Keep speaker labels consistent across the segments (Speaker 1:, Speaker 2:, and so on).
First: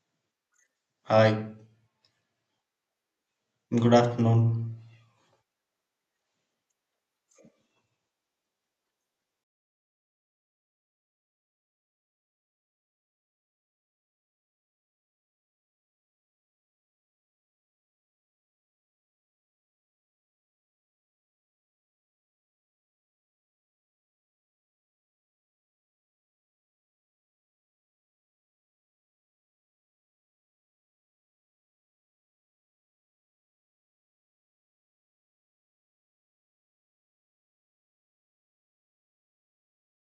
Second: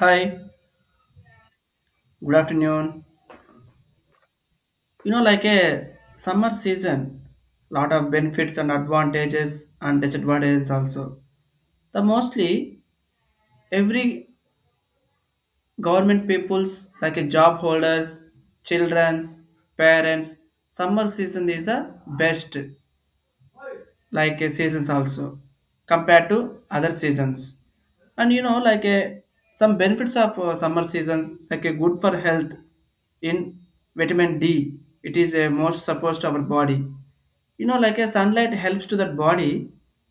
Speaker 1: Hi,
Speaker 2: Hi,
Speaker 1: good afternoon.
Speaker 2: good afternoon.
Speaker 1: You know, like a summer season, lot of benefits and advantages and disadvantages also. The mostly every government peoples like a job holders, childrens, parents, summer season is the best like a seasons also, compared to other seasons. And you know like a some benefits of summer seasons like a good for health in vitamin d, it is a most supposed to our body. You know, like a sunlight helps to that body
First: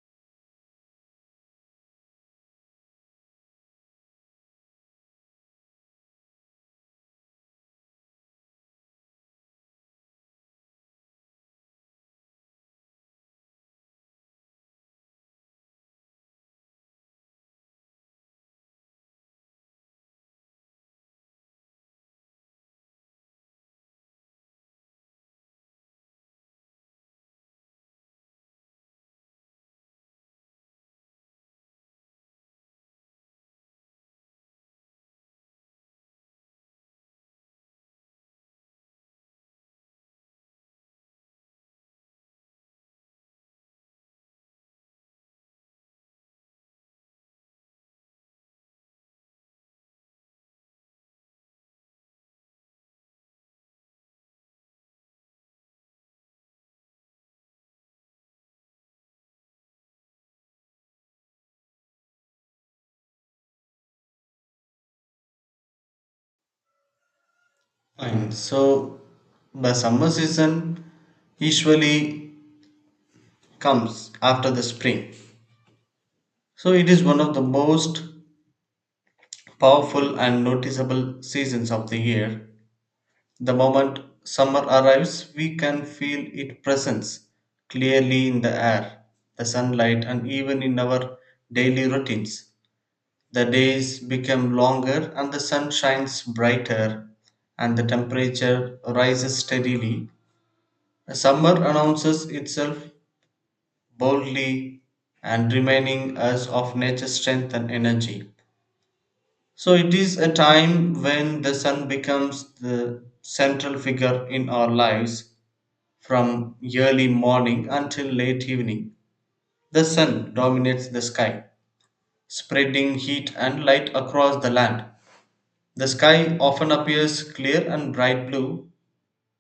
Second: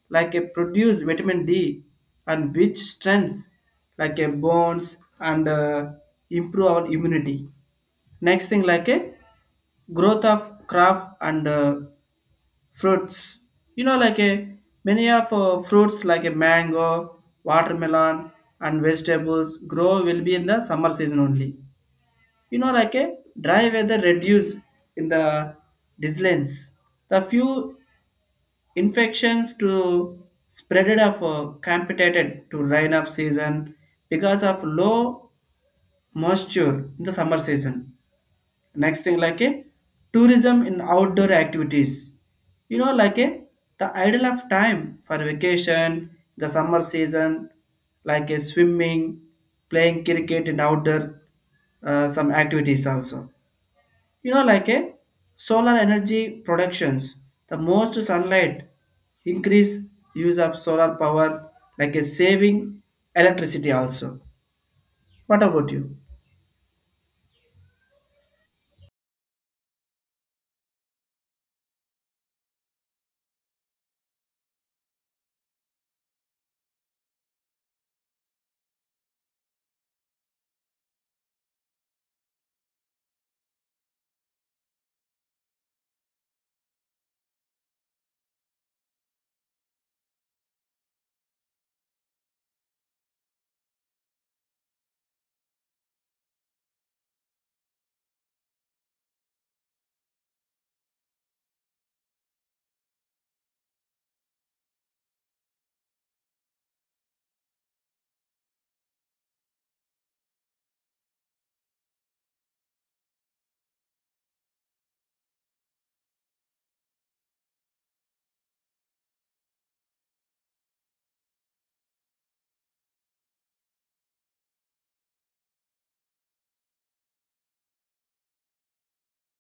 Speaker 1: like a produce vitamin d, and which strengths like a bones and improve our immunity. Next thing like a growth of crop and fruits, you know like a many of fruits like a mango, watermelon, and vegetables grow will be in the summer season only. You know like a dry weather reduce in the disease, the few infections to spreaded of competed to rain of season, because of low moisture in the summer season. Next thing like a tourism in outdoor activities, you know like a the ideal of time for vacation, the summer season, like a swimming, playing cricket in outdoor, some activities also. You know like a solar energy productions, the most sunlight increase use of solar power, like a saving electricity also. What about you?
Speaker 2: And so the summer season usually comes after the spring. So it is one of the most powerful and noticeable seasons of the year. The moment summer arrives, we can feel its presence clearly in the air, the sunlight, and even in our daily routines. The days become longer and the sun shines brighter and the temperature rises steadily. Summer announces itself boldly and remaining as of nature's strength and energy. So it is a time when the sun becomes the central figure in our lives, from early morning until late evening. The sun dominates the sky, spreading heat and light across the land. The sky often appears clear and bright blue,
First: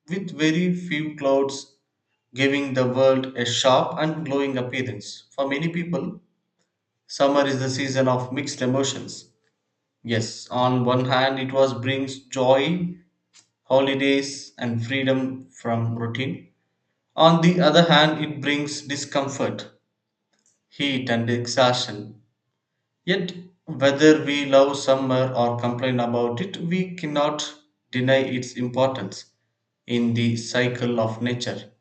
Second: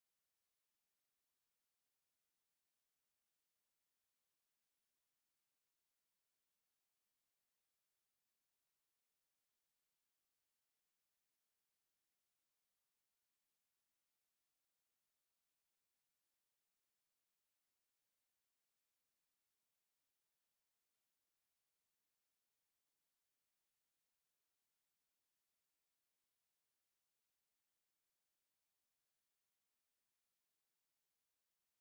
Speaker 2: with very few clouds giving the world a sharp and glowing appearance. For many people, summer is the season of mixed emotions. Yes, on one hand, it was brings joy, holidays, and freedom from routine. On the other hand, it brings discomfort, heat, and exhaustion. Yet, whether we love summer or complain about it, we cannot deny its importance in the cycle of nature.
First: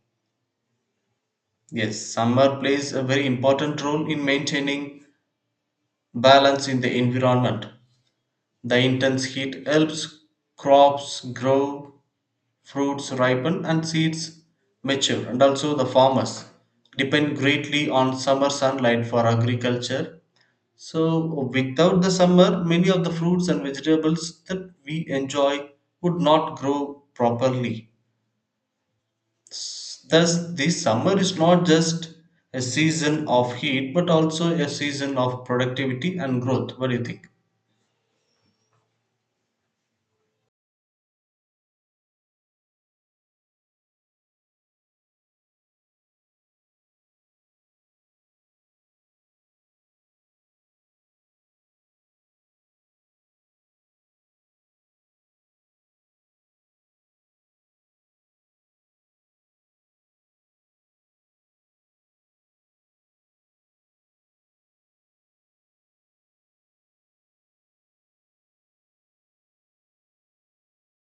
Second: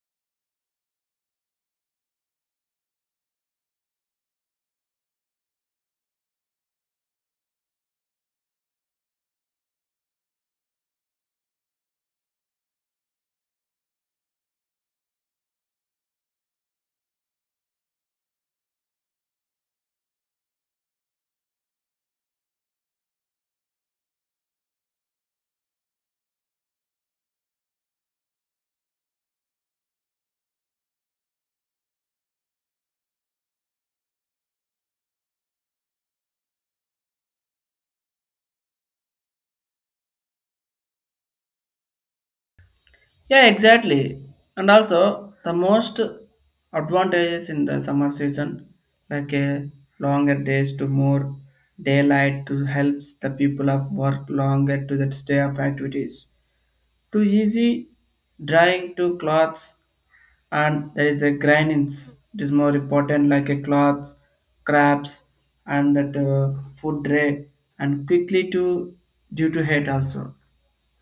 Speaker 2: Yes, summer plays a very important role in maintaining balance in the environment. The intense heat helps crops grow, fruits ripen, and seeds mature. And also, the farmers depend greatly on summer sunlight for agriculture. So, without the summer, many of the fruits and vegetables that we enjoy would not grow properly. Thus, the summer is not just a season of heat but also a season of productivity and growth. What do you think?
Speaker 1: Yeah, exactly. And also, the most advantages in the summer season, like a longer days to more daylight to helps the people of work longer to that stay of activities. Too easy drying to clothes, and there is a grindings. It is more important like a cloths, crabs, and that food tray, and quickly to due to heat also.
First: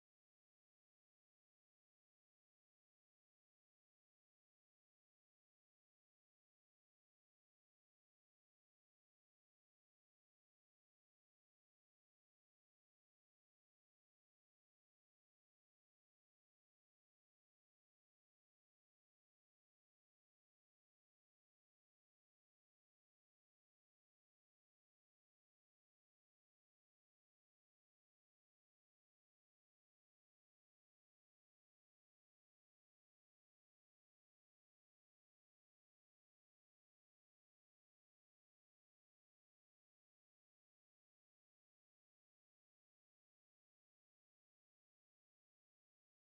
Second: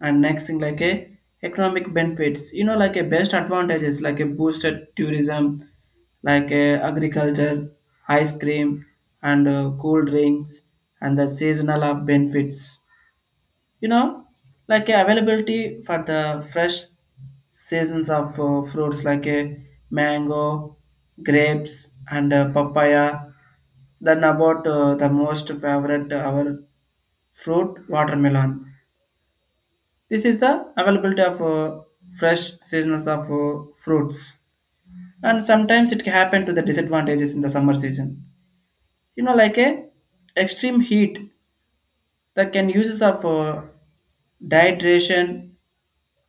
Speaker 1: And next thing like a economic benefits, you know like a best advantages like a boosted tourism, like a agriculture, ice cream, and cool drinks, and the seasonal of benefits. You know, like a availability for the fresh seasons of fruits like a mango, grapes, and papaya. Then about the most favorite our fruit watermelon, this is the availability of fresh seasons of fruits. And sometimes it can happen to the disadvantages in the summer season. You know, like a extreme heat that can uses of dehydration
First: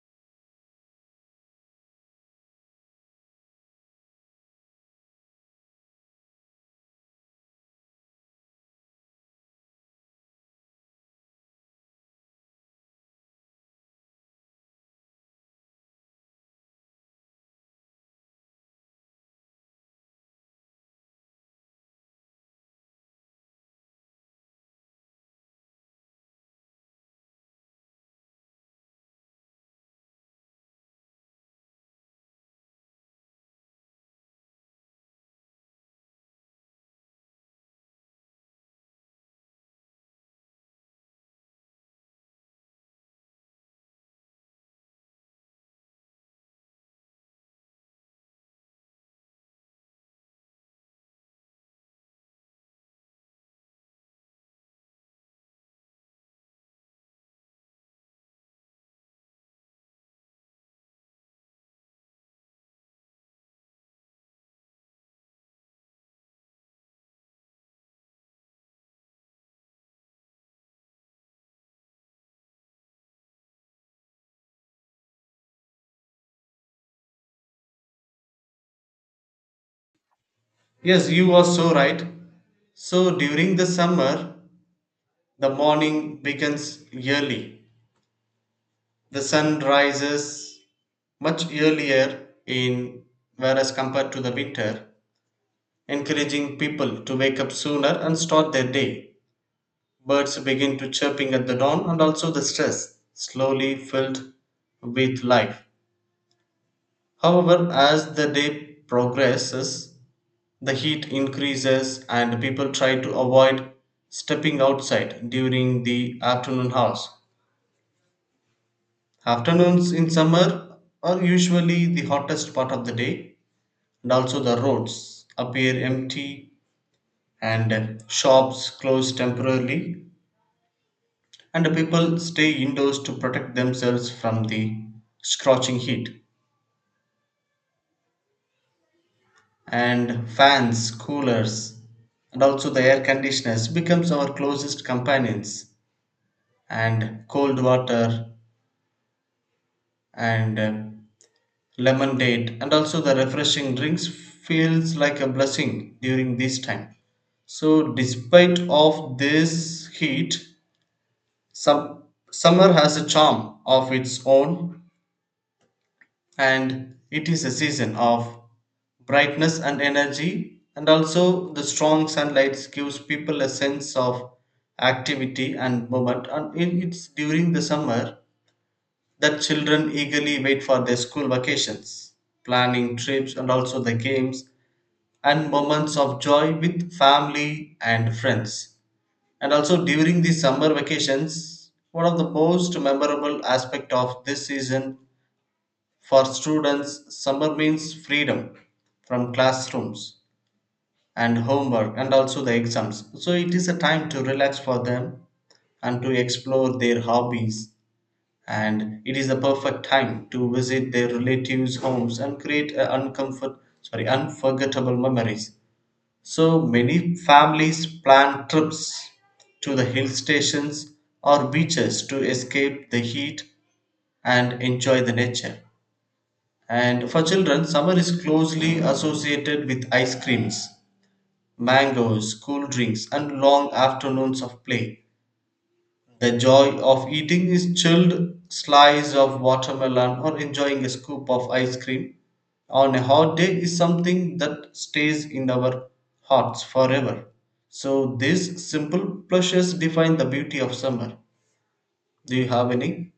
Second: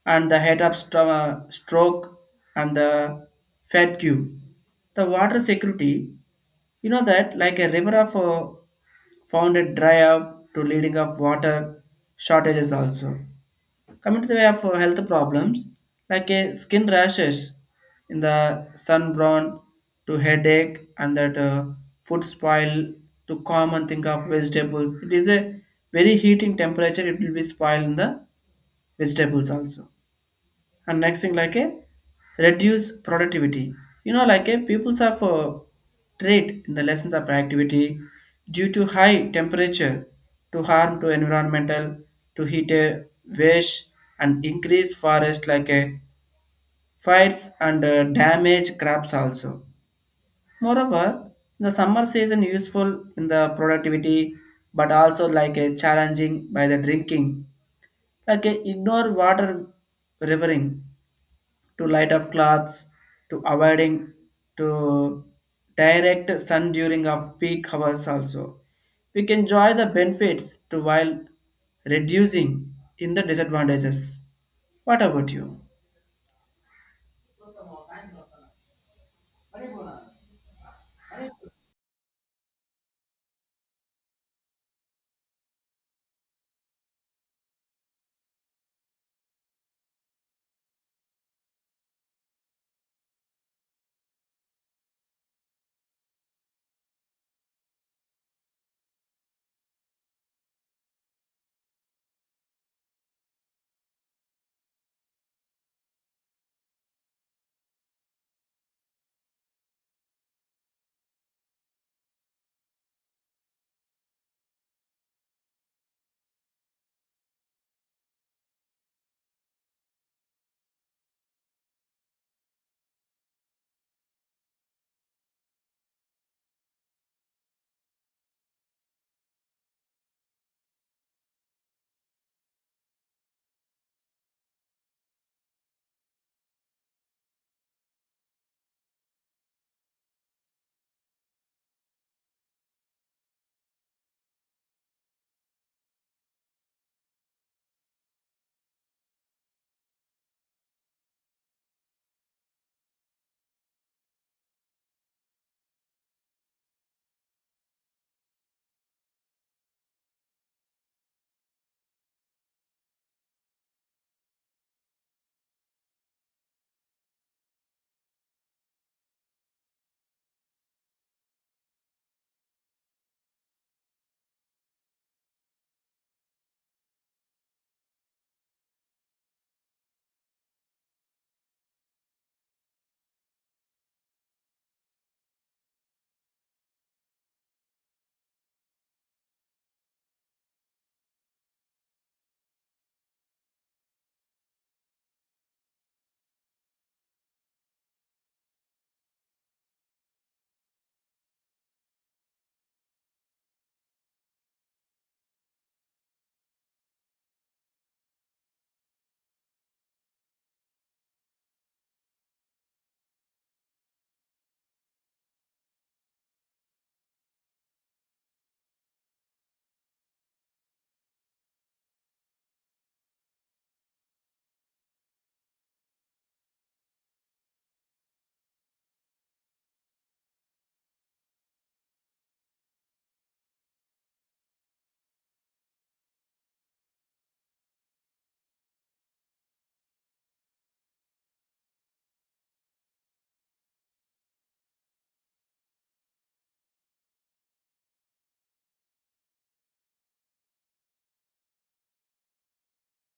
Speaker 1: and the stroke and the fatigue. The water security, you know that like a river of found it dry up to leading of water shortages also. Coming to the way of health problems, like a skin rashes in the sunburn to headache and that food spoil to common think of vegetables. It is a very heating temperature. It will be spoiled in the vegetables also. And next thing like a reduce productivity, you know like a people's have a trait in the lessons of activity due to high temperature, to harm to environmental, to heat a waste, and increase forest like a fires and damage crops also. Moreover, the summer season useful in the productivity, but also like a challenging by the drinking, like a ignore water, rivering to light of cloths, to avoiding to direct sun during of peak hours also, we can enjoy the benefits to while reducing in the disadvantages. What about you?
Speaker 2: Yes, you are so right. So, during the summer, the morning begins early. The sun rises much earlier in, whereas compared to the winter, encouraging people to wake up sooner and start their day. Birds begin to chirping at the dawn and also the stress slowly filled with life. However, as the day progresses, the heat increases and people try to avoid stepping outside during the afternoon hours. Afternoons in summer are usually the hottest part of the day, and also the roads appear empty and shops close temporarily, and people stay indoors to protect themselves from the scorching heat. And fans, coolers, and also the air conditioners becomes our closest companions, and cold water and lemon date and also the refreshing drinks feels like a blessing during this time. So despite of this heat, some summer has a charm of its own, and it is a season of brightness and energy, and also the strong sunlight gives people a sense of activity and movement, and it's during the summer that children eagerly wait for their school vacations, planning trips and also the games and moments of joy with family and friends. And also during the summer vacations, one of the most memorable aspect of this season, for students, summer means freedom from classrooms and homework and also the exams. So it is a time to relax for them and to explore their hobbies. And it is the perfect time to visit their relatives' homes and create a unforgettable memories. So many families plan trips to the hill stations or beaches to escape the heat and enjoy the nature. And for children, summer is closely associated with ice creams, mangoes, cool drinks, and long afternoons of play. The joy of eating is chilled slice of watermelon or enjoying a scoop of ice cream on a hot day is something that stays in our hearts forever. So these simple pleasures define the beauty of summer. Do you have any?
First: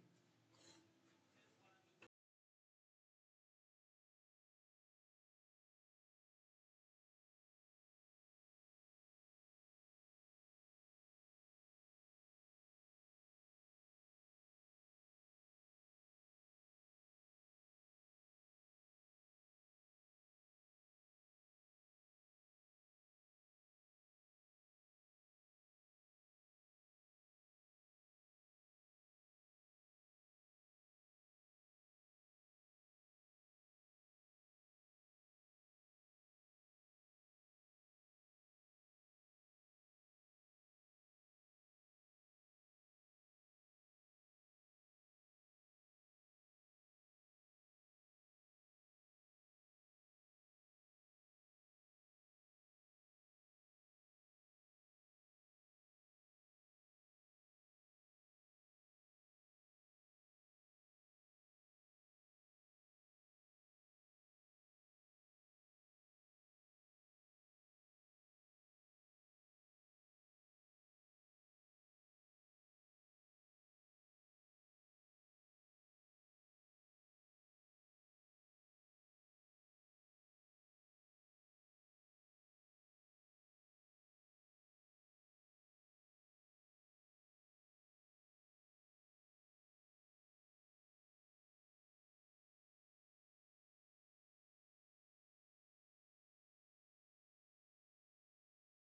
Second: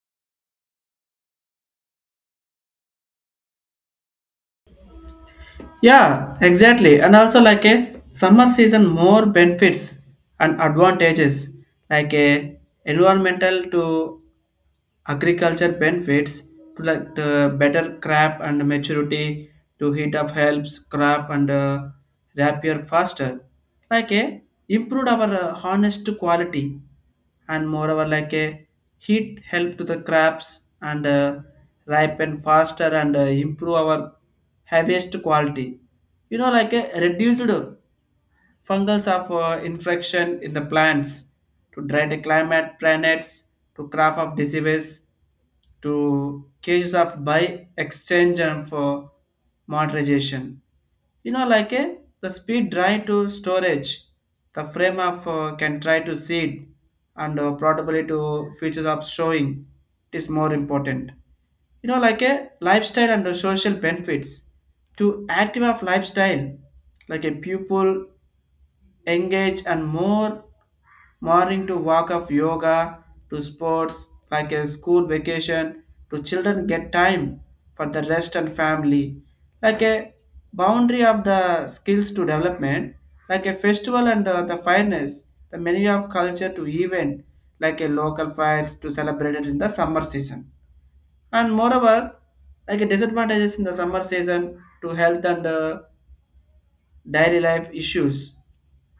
Speaker 1: Yeah, exactly. And also like a summer season more benefits and advantages like a environmental to agriculture benefits, to like the better crop and maturity, to heat up helps crop and rapier faster, like a improved our harness to quality. And moreover, like a heat help to the crops and ripen faster and improve our harvest quality. You know like a reduced fungals of infection in the plants, to dry the climate planets, to craft of diseases, to cases of buy exchange and for monetization. You know like a the speed drive to storage, the frame of can try to seed and probably to features of showing, it is more important. You know like a lifestyle and the social benefits, to active of lifestyle, like a pupil engage and more morning to walk of yoga, to sports like a school vacation, to children get time for the rest and family, like a boundary of the skills to development, like a festival and the fairness, the many of culture to event, like a local fires to celebrate it in the summer season. And moreover, like a disadvantages in the summer season to health and daily life issues,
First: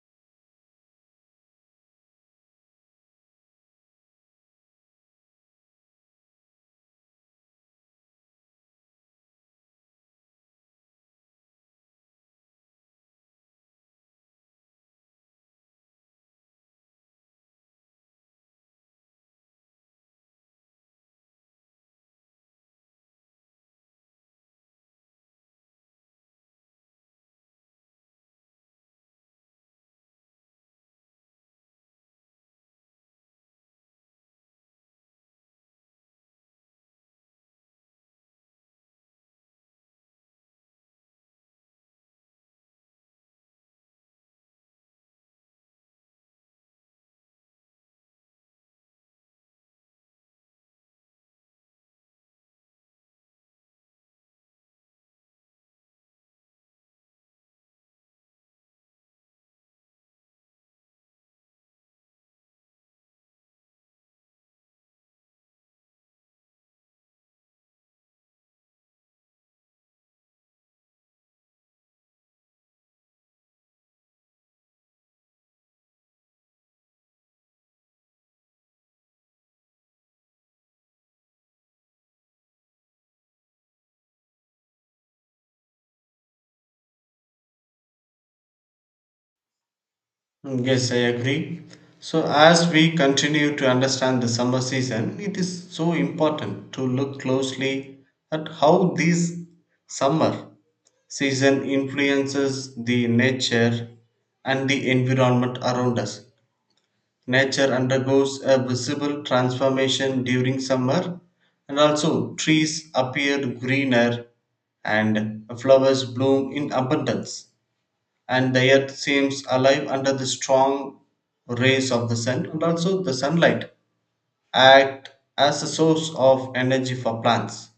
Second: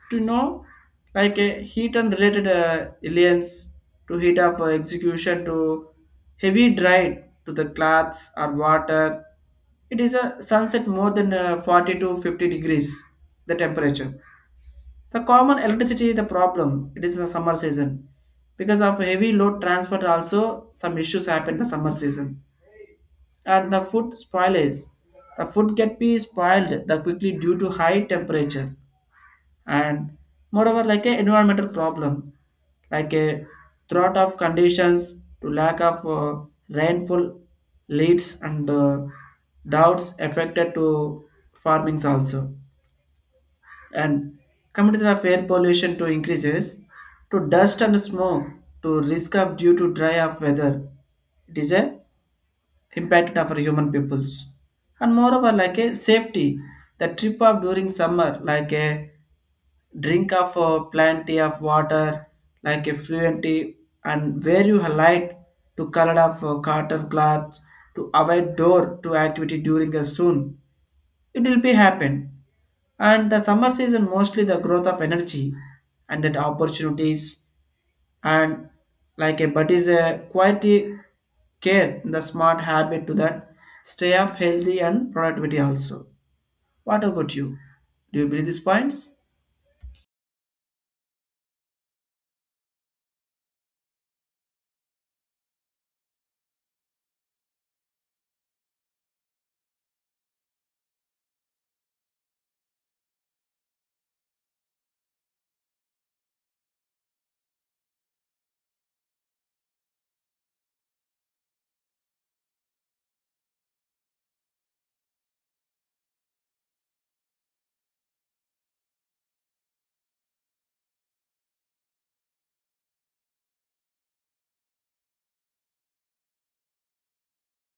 Speaker 1: to know like a heat and related aliens, to heat of execution, to heavy dried to the cloths or water, it is a sunset more than 40 to 50 degrees the temperature. The common electricity the problem, it is the summer season, because of heavy load transport, also some issues happen the summer season. And the food spoilage, the food can be spoiled the quickly due to high temperature. And moreover like a environmental problem, like a drought of conditions to lack of rainfall leads and doubts affected to farmings also. And communities have air pollution to increases, to dust and smoke, to risk of due to dry of weather, it is a impact of our human peoples. And moreover like a safety, the trip up during summer, like a drink of plenty of water, like effluency, and wear you a light to color of cotton cloths, to avoid door to activity during a soon, it will be happen. And the summer season mostly the growth of energy and that opportunities, and like a but is a quality care the smart habit to that stay of healthy and productivity also. What about you? Do you believe these points?
Speaker 2: Yes, I agree. So, as we continue to understand the summer season, it is so important to look closely at how this summer season influences the nature and the environment around us. Nature undergoes a visible transformation during summer, and also trees appear greener and flowers bloom in abundance, and the earth seems alive under the strong rays of the sun. And also the sunlight act as a source of energy for plants,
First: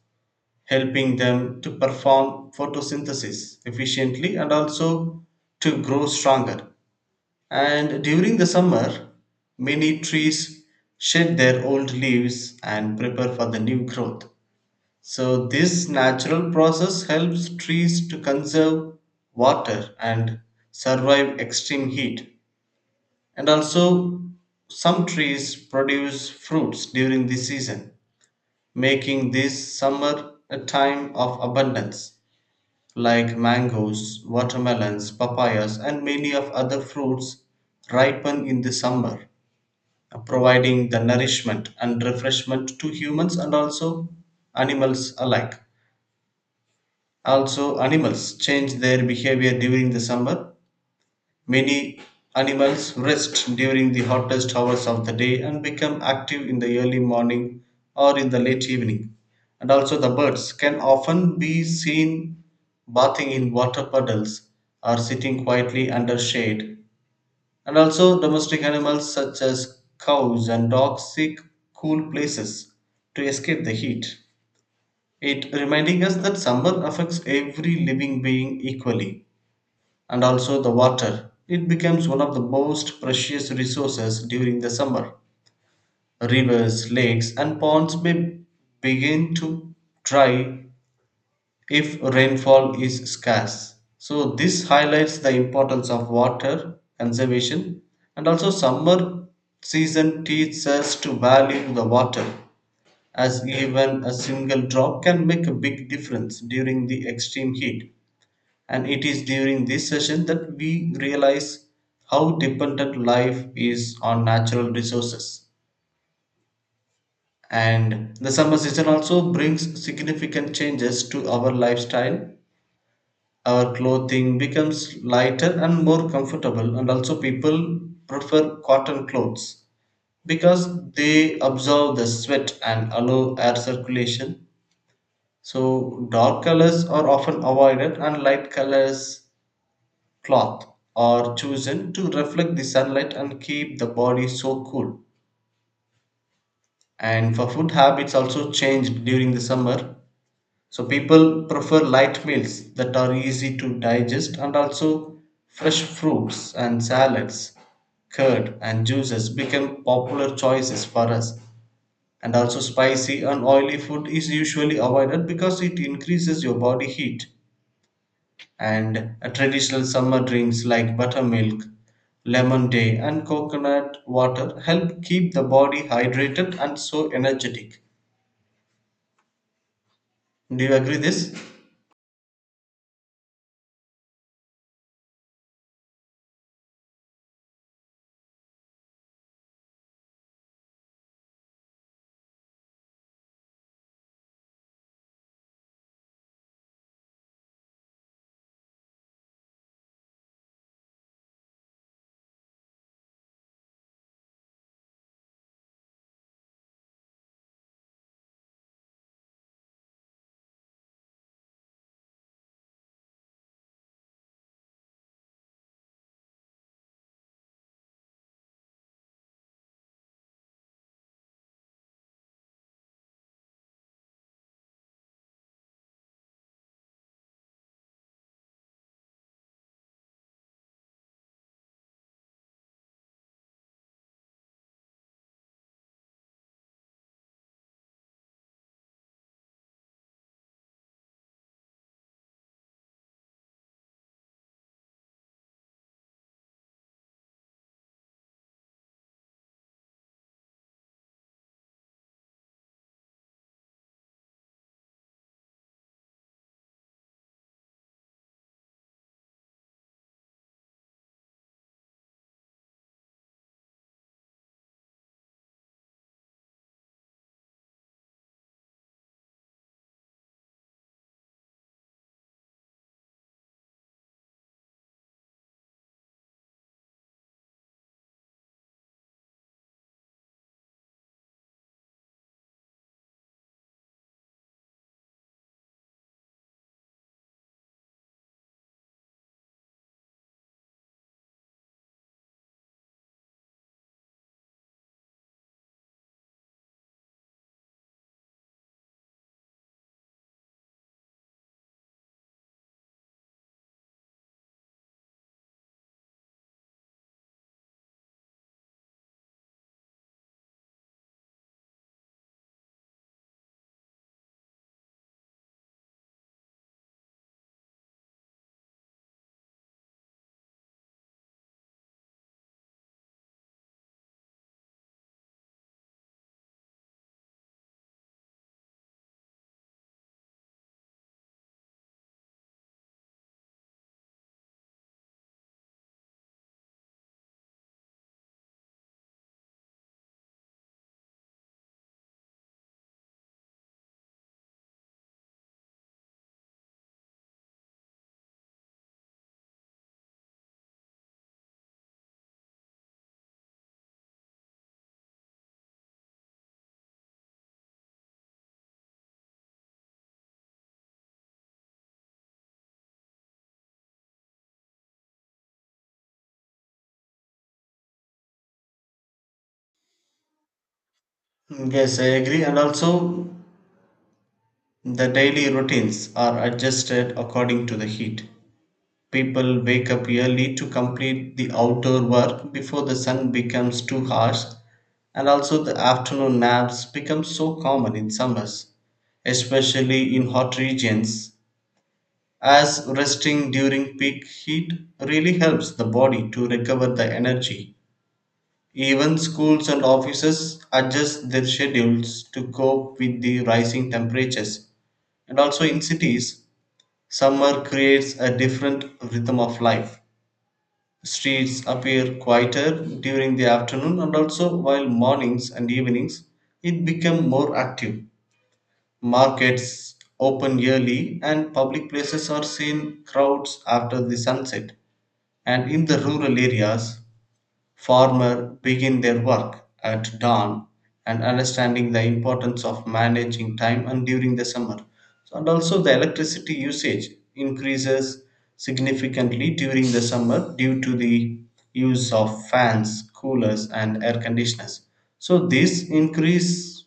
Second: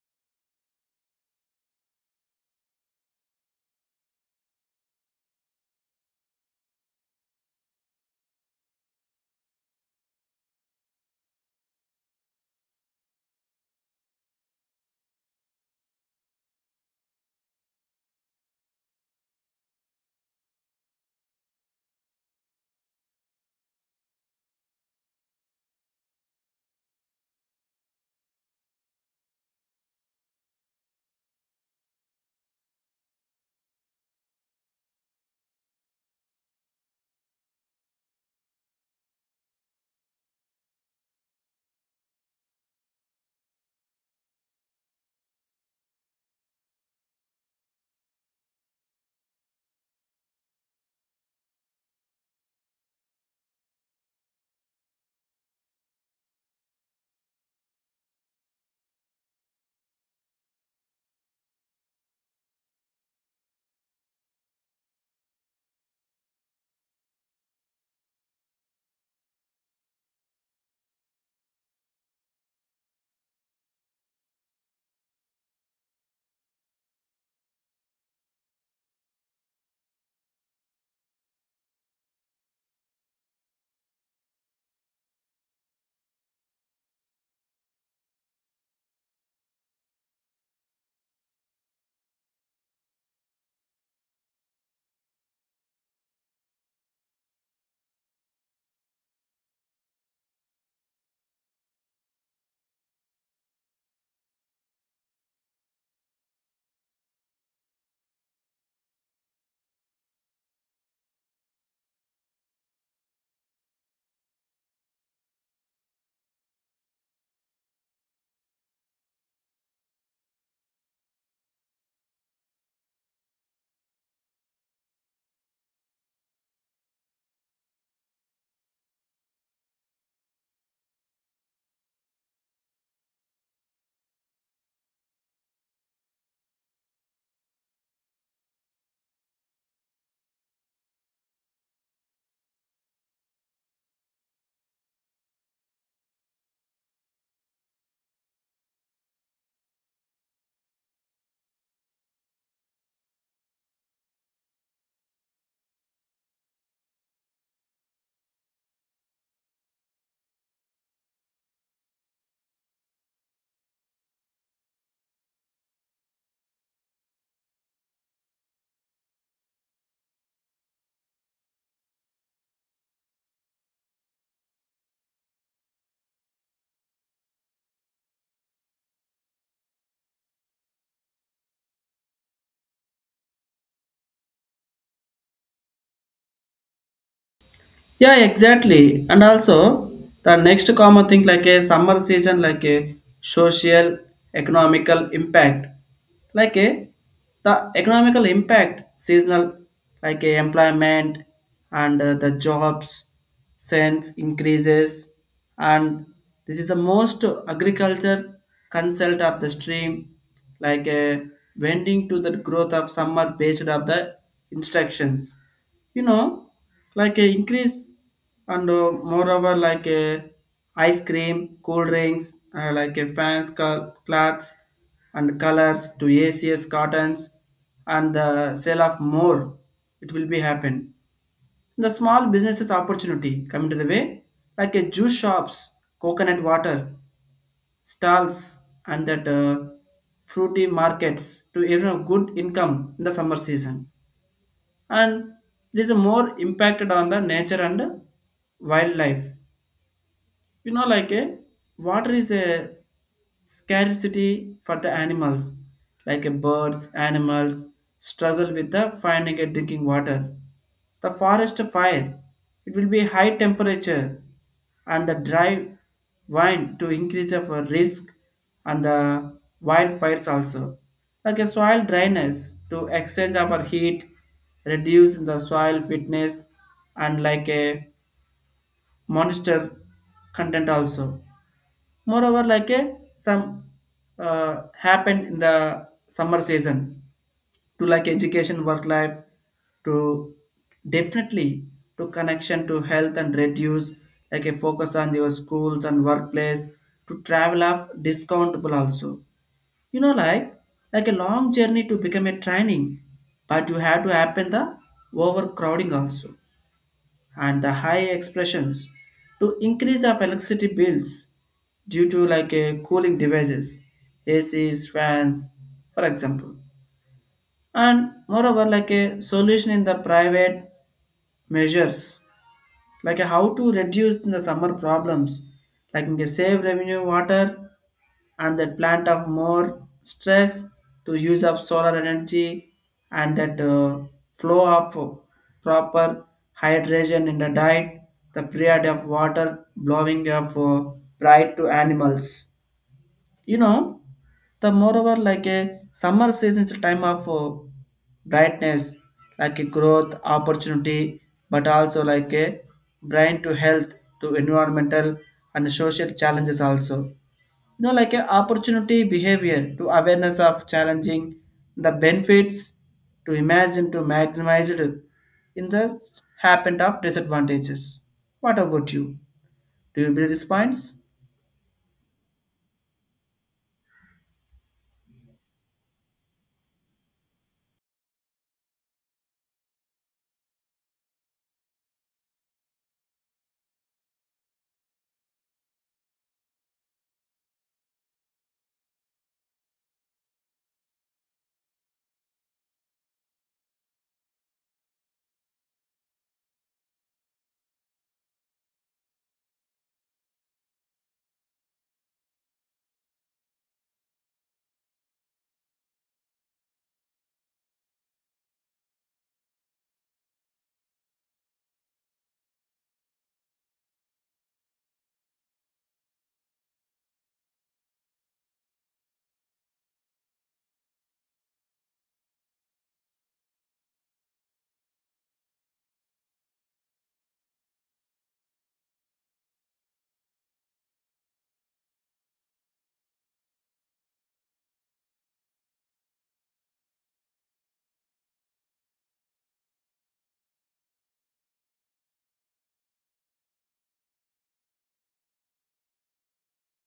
Speaker 2: helping them to perform photosynthesis efficiently and also to grow stronger. And during the summer, many trees shed their old leaves and prepare for the new growth. So this natural process helps trees to conserve water and survive extreme heat. And also, some trees produce fruits during the season, making this summer a time of abundance. Like mangoes, watermelons, papayas and many of other fruits ripen in the summer, providing the nourishment and refreshment to humans and also animals alike. Also, animals change their behavior during the summer. Many animals rest during the hottest hours of the day and become active in the early morning or in the late evening. And also, the birds can often be seen bathing in water puddles or sitting quietly under shade. And also, domestic animals such as cows and dogs seek cool places to escape the heat. It reminding us that summer affects every living being equally. And also the water, it becomes one of the most precious resources during the summer. Rivers, lakes, and ponds may begin to dry if rainfall is scarce. So, this highlights the importance of water conservation. And also summer season teaches us to value the water, as even a single drop can make a big difference during the extreme heat. And it is during this session that we realize how dependent life is on natural resources. And the summer season also brings significant changes to our lifestyle. Our clothing becomes lighter and more comfortable, and also people prefer cotton clothes because they absorb the sweat and allow air circulation. So dark colors are often avoided and light colors cloth are chosen to reflect the sunlight and keep the body so cool. And for food habits also changed during the summer. So people prefer light meals that are easy to digest, and also fresh fruits and salads, curd and juices become popular choices for us. And also spicy and oily food is usually avoided because it increases your body heat, and traditional summer drinks like buttermilk, lemon tea, and coconut water help keep the body hydrated and so energetic. Do you agree this?
Speaker 1: Yeah, exactly. And also the next common thing like a summer season, like a social, economical impact, like a the economical impact seasonal, like a employment and the jobs sense increases, and this is the most agriculture consult of the stream, like a vending to the growth of summer based of the instructions. You know like a increase, and moreover like a ice cream, cool drinks, like a fans, cloths and colors to acs cottons, and the sale of more, it will be happen. The small businesses opportunity coming to the way, like a juice shops, coconut water stalls, and that fruity markets, to earn a good income in the summer season. And this is more impacted on the nature and wildlife. You know like a water is a scarcity for the animals, like a birds, animals struggle with the finding a drinking water. The forest fire, it will be high temperature and the dry wind to increase of a risk and the wildfires also, like a soil dryness to exchange our heat, reduce the soil fitness and like a moisture content also. Moreover like a some happened in the summer season, to like education work life, to definitely to connection to health and reduce like a focus on your schools and workplace, to travel off discountable also. You know like a long journey to become a training, but you have to happen the overcrowding also. And the high expressions to increase of electricity bills due to like a cooling devices, ACs, fans, for example. And moreover, like a solution in the private measures, like a how to reduce the summer problems, like a save revenue water and that plant of more stress, to use of solar energy and that flow of proper hydration in the diet, the period of water blowing of bright to animals. You know, the moreover like a summer season is a time of brightness, like a growth opportunity, but also like a brain to health, to environmental and social challenges also. You know like a opportunity behavior to awareness of challenging the benefits, to imagine to maximize it in the happened of disadvantages. What about you? Do you believe these points?
Speaker 2: Yes, I agree. And also, the daily routines are adjusted according to the heat. People wake up early to complete the outdoor work before the sun becomes too harsh, and also the afternoon naps become so common in summers, especially in hot regions, as resting during peak heat really helps the body to recover the energy. Even schools and offices adjust their schedules to cope with the rising temperatures. And also in cities, summer creates a different rhythm of life. Streets appear quieter during the afternoon, and also while mornings and evenings it become more active. Markets open early, and public places are seen crowds after the sunset. And in the rural areas, farmers begin their work at dawn, and understanding the importance of managing time and during the summer. So, and also the electricity usage increases significantly during the summer due to the use of fans, coolers, and air conditioners. So this increase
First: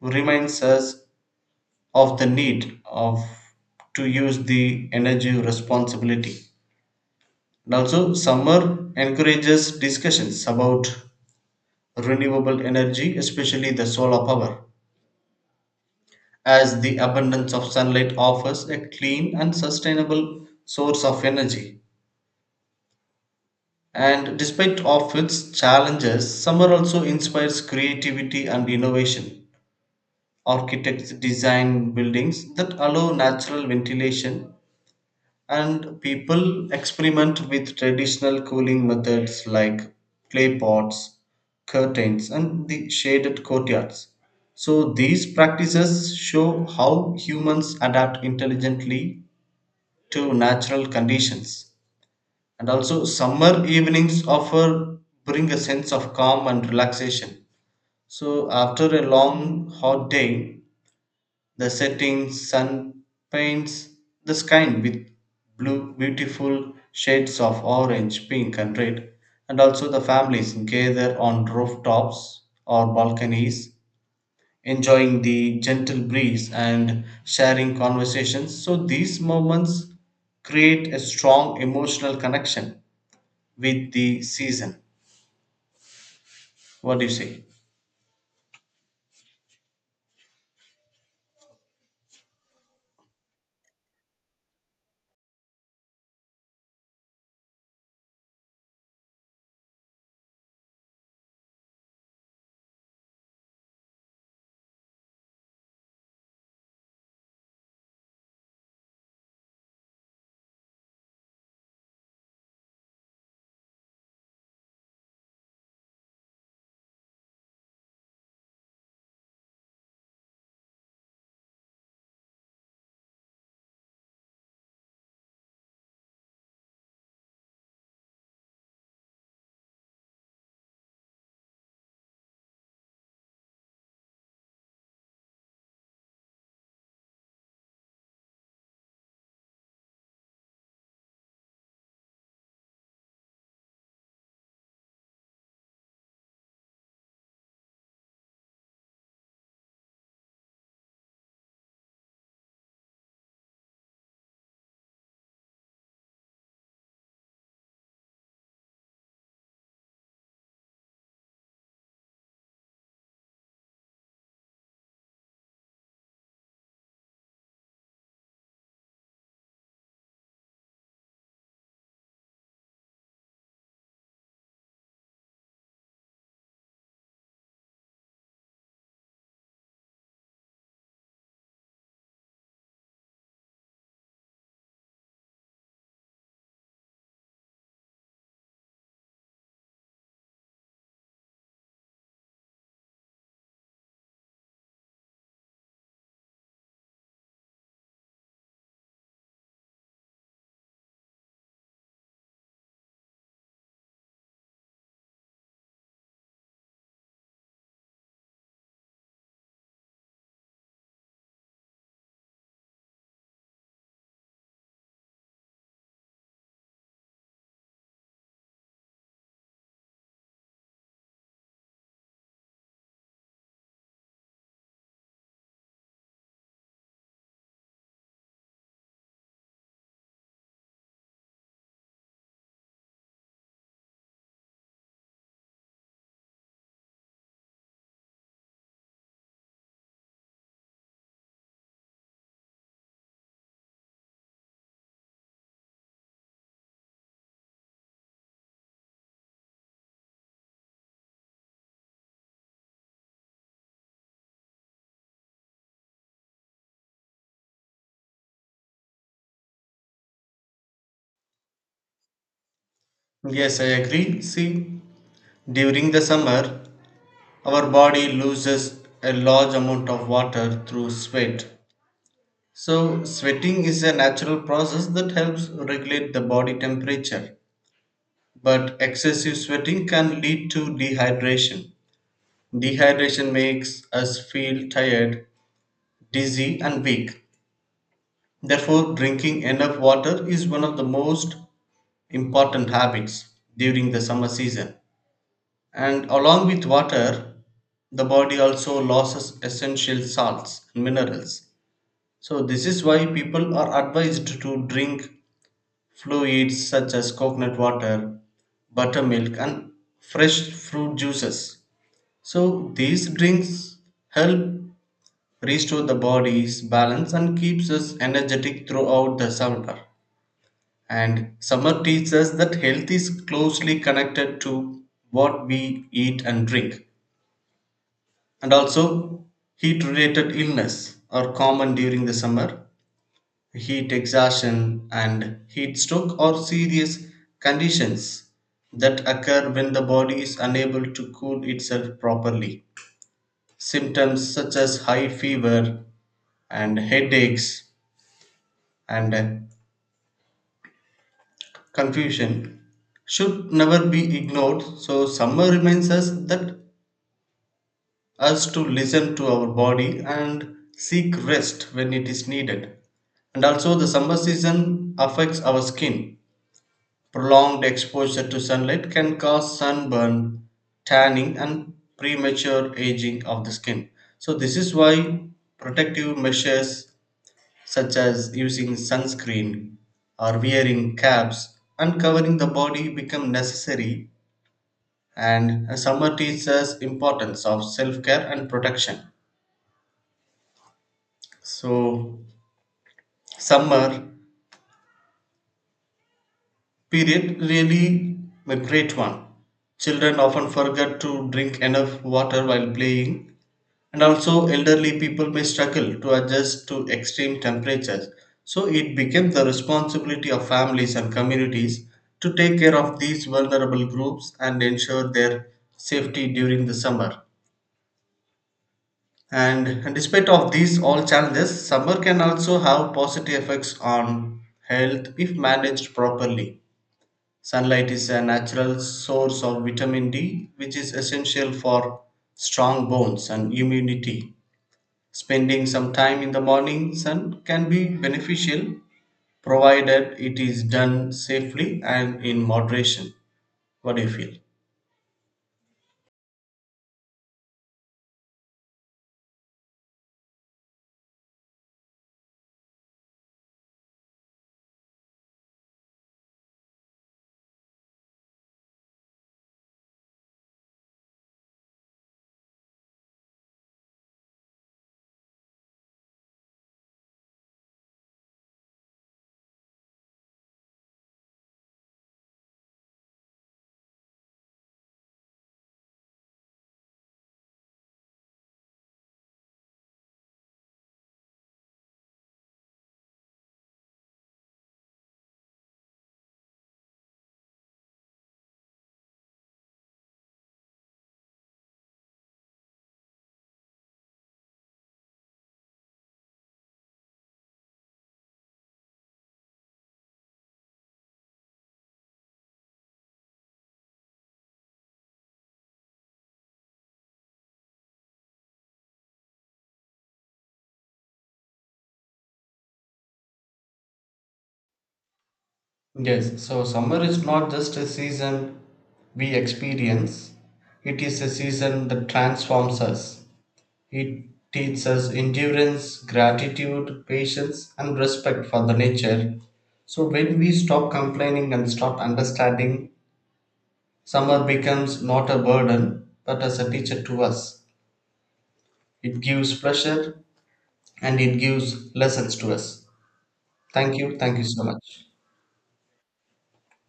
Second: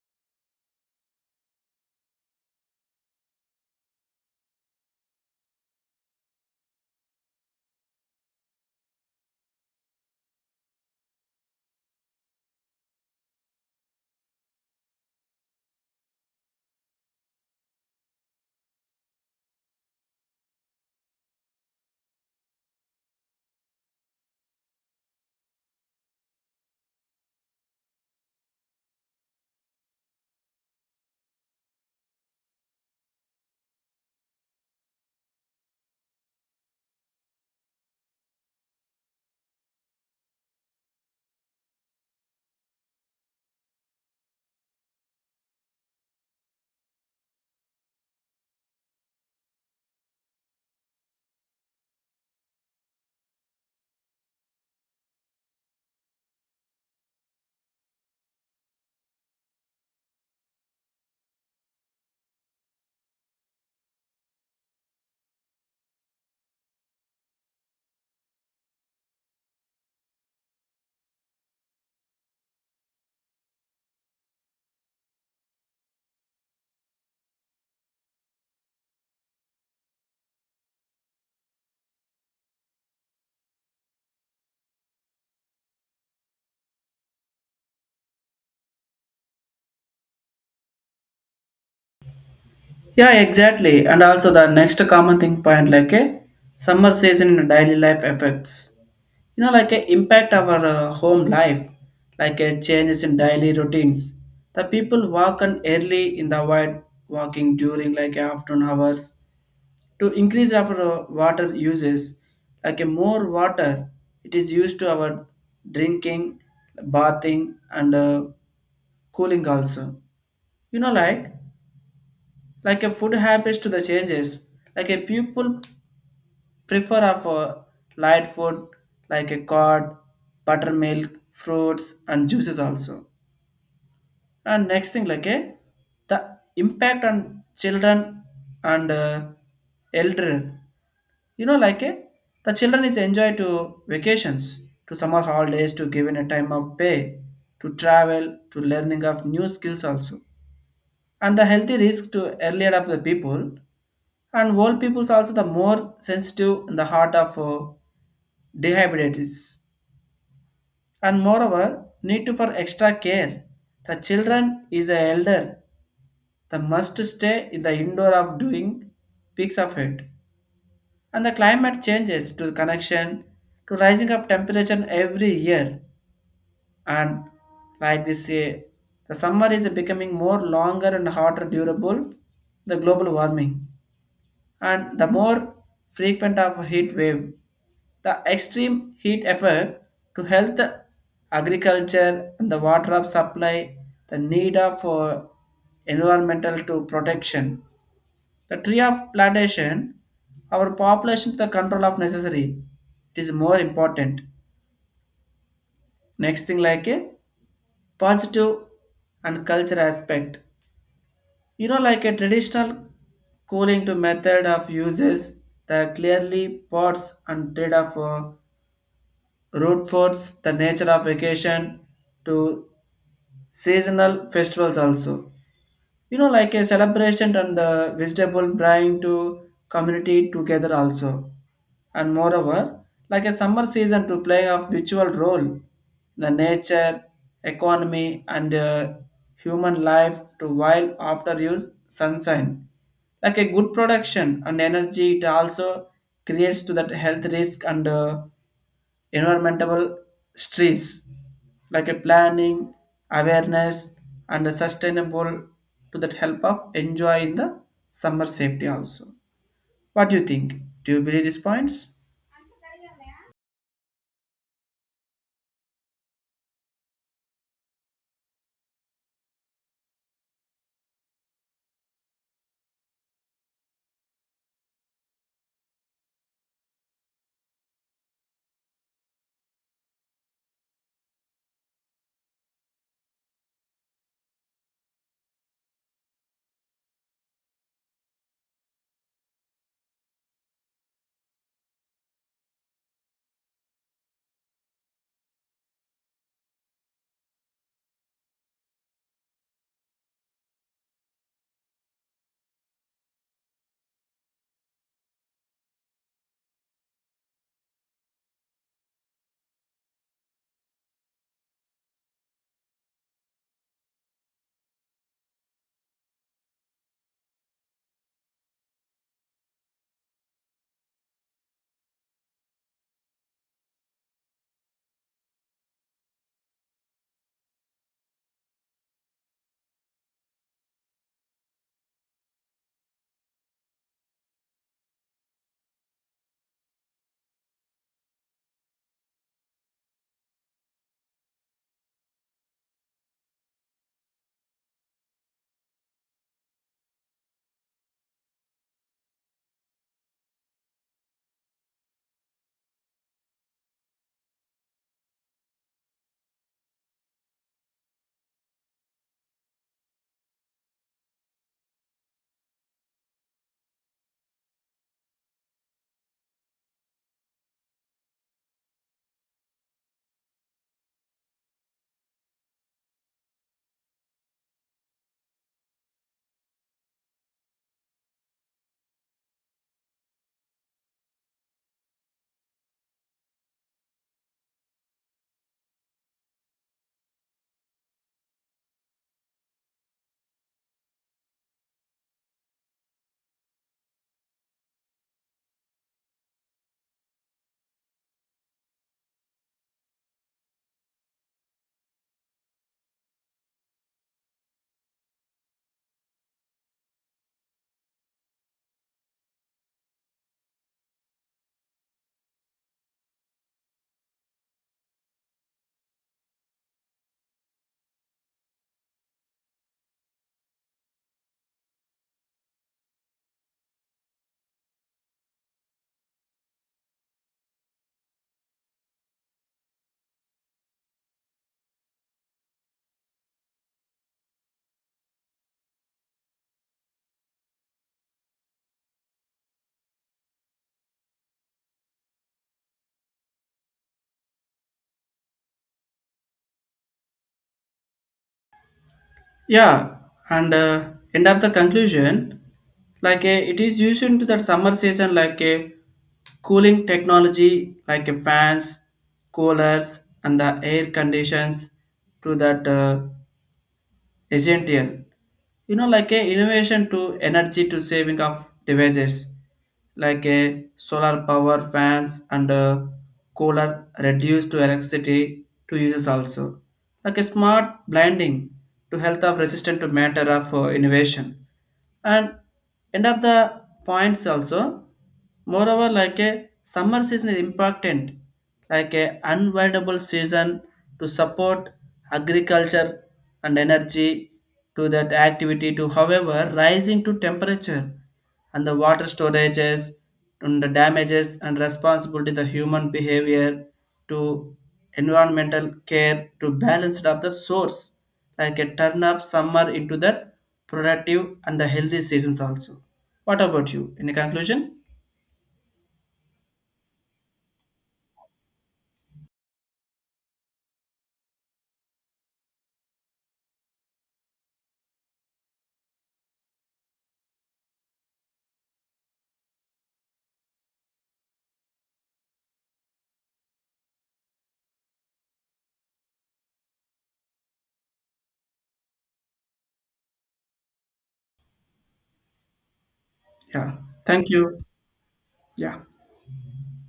Speaker 2: reminds us of the need of to use the energy responsibility. And also, summer encourages discussions about renewable energy, especially the solar power, as the abundance of sunlight offers a clean and sustainable source of energy. And despite of its challenges, summer also inspires creativity and innovation. Architects design buildings that allow natural ventilation, and people experiment with traditional cooling methods like clay pots, curtains, and the shaded courtyards. So, these practices show how humans adapt intelligently to natural conditions. And also, summer evenings offer bring a sense of calm and relaxation. So, after a long hot day, the setting sun paints the sky with blue, beautiful shades of orange, pink, and red, and also the families gather on rooftops or balconies, enjoying the gentle breeze and sharing conversations. So, these moments create a strong emotional connection with the season. What do you say?
Speaker 1: Yeah, exactly. And also the next common thing point like a summer season in daily life effects. You know, like a impact our home life, like a changes in daily routines. The people walk on early in the wild walking during like afternoon hours, to increase our water uses. Like a more water, it is used to our drinking, bathing, and cooling also. You know, like a food habits to the changes, like a people prefer of a light food like a curd, buttermilk, fruits, and juices also. And next thing like a the impact on children and elder. You know like a the children is enjoy to vacations, to summer holidays, to given a time of pay, to travel, to learning of new skills also. And the healthy risk to earlier of the people and old people's also, the more sensitive in the heart of dehydrates. And moreover need to for extra care, the children is a elder, the must stay in the indoor of doing peaks of it. And the climate changes to connection to rising of temperature every year, and like this the summer is becoming more longer and hotter durable, the global warming and the more frequent of heat wave, the extreme heat effect to health, agriculture, and the water of supply, the need of environmental to protection, the tree of plantation, our population to the control of necessary, it is more important. Next thing like a positive and culture aspect. You know, like a traditional cooling to method of uses, the clearly pots and thread of root foods, the nature of vacation to seasonal festivals also. You know, like a celebration and the vegetable brine to community together also. And moreover, like a summer season to play a virtual role in the nature, economy, and human life to while after use sunshine. Like a good production and energy, it also creates to that health risk and environmental stress, like a planning, awareness, and a sustainable to that help of enjoy in the summer safety also. What do you think? Do you believe these points?
Speaker 2: Yes, I agree. See, during the summer, our body loses a large amount of water through sweat. So, sweating is a natural process that helps regulate the body temperature. But excessive sweating can lead to dehydration. Dehydration makes us feel tired, dizzy, and weak. Therefore, drinking enough water is one of the most important habits during the summer season. And along with water, the body also loses essential salts and minerals. So, this is why people are advised to drink fluids such as coconut water, buttermilk, and fresh fruit juices. So, these drinks help restore the body's balance and keeps us energetic throughout the summer. And summer teaches us that health is closely connected to what we eat and drink. And also, heat related illness are common during the summer. Heat exhaustion, and heat stroke are serious conditions that occur when the body is unable to cool itself properly. Symptoms such as high fever and headaches and confusion should never be ignored. So, summer reminds us that us to listen to our body and seek rest when it is needed. And also, the summer season affects our skin. Prolonged exposure to sunlight can cause sunburn, tanning, and premature aging of the skin. So, this is why protective measures such as using sunscreen or wearing caps and covering the body become necessary. And summer teaches us importance of self-care and protection. So summer period really a great one. Children often forget to drink enough water while playing, and also elderly people may struggle to adjust to extreme temperatures. So it became the responsibility of families and communities to take care of these vulnerable groups and ensure their safety during the summer. And, despite of these all challenges, summer can also have positive effects on health if managed properly. Sunlight is a natural source of vitamin D, which is essential for strong bones and immunity. Spending some time in the morning sun can be beneficial, provided it is done safely and in moderation. What do you feel?
Speaker 1: Yeah, and end of the conclusion, like it is used into that summer season, like a cooling technology, like a fans, coolers, and the air conditions to that. Essential. You know, like a innovation to energy to saving of devices, like a solar power fans and a cooler reduced to electricity to users also. Like a smart blinding to health of resistant to matter of innovation, and end of the points also. Moreover like a summer season is important like a unavoidable season to support agriculture and energy, to that activity, to however rising to temperature and the water storages and the damages and responsibility, the human behavior to environmental care to balance it up the source, like a turn up summer into that productive and the healthy seasons also. What about you in the conclusion?
Speaker 2: Yes, so summer is not just a season we experience, it is a season that transforms us. It teaches us endurance, gratitude, patience, and respect for the nature. So when we stop complaining and start understanding, summer becomes not a burden but as a teacher to us. It gives pleasure and it gives lessons to us.
Speaker 1: Yeah.
Speaker 2: Thank you.
Speaker 1: Thank
Speaker 2: Thank you
Speaker 1: you.
Speaker 2: so much.
Speaker 1: Yeah.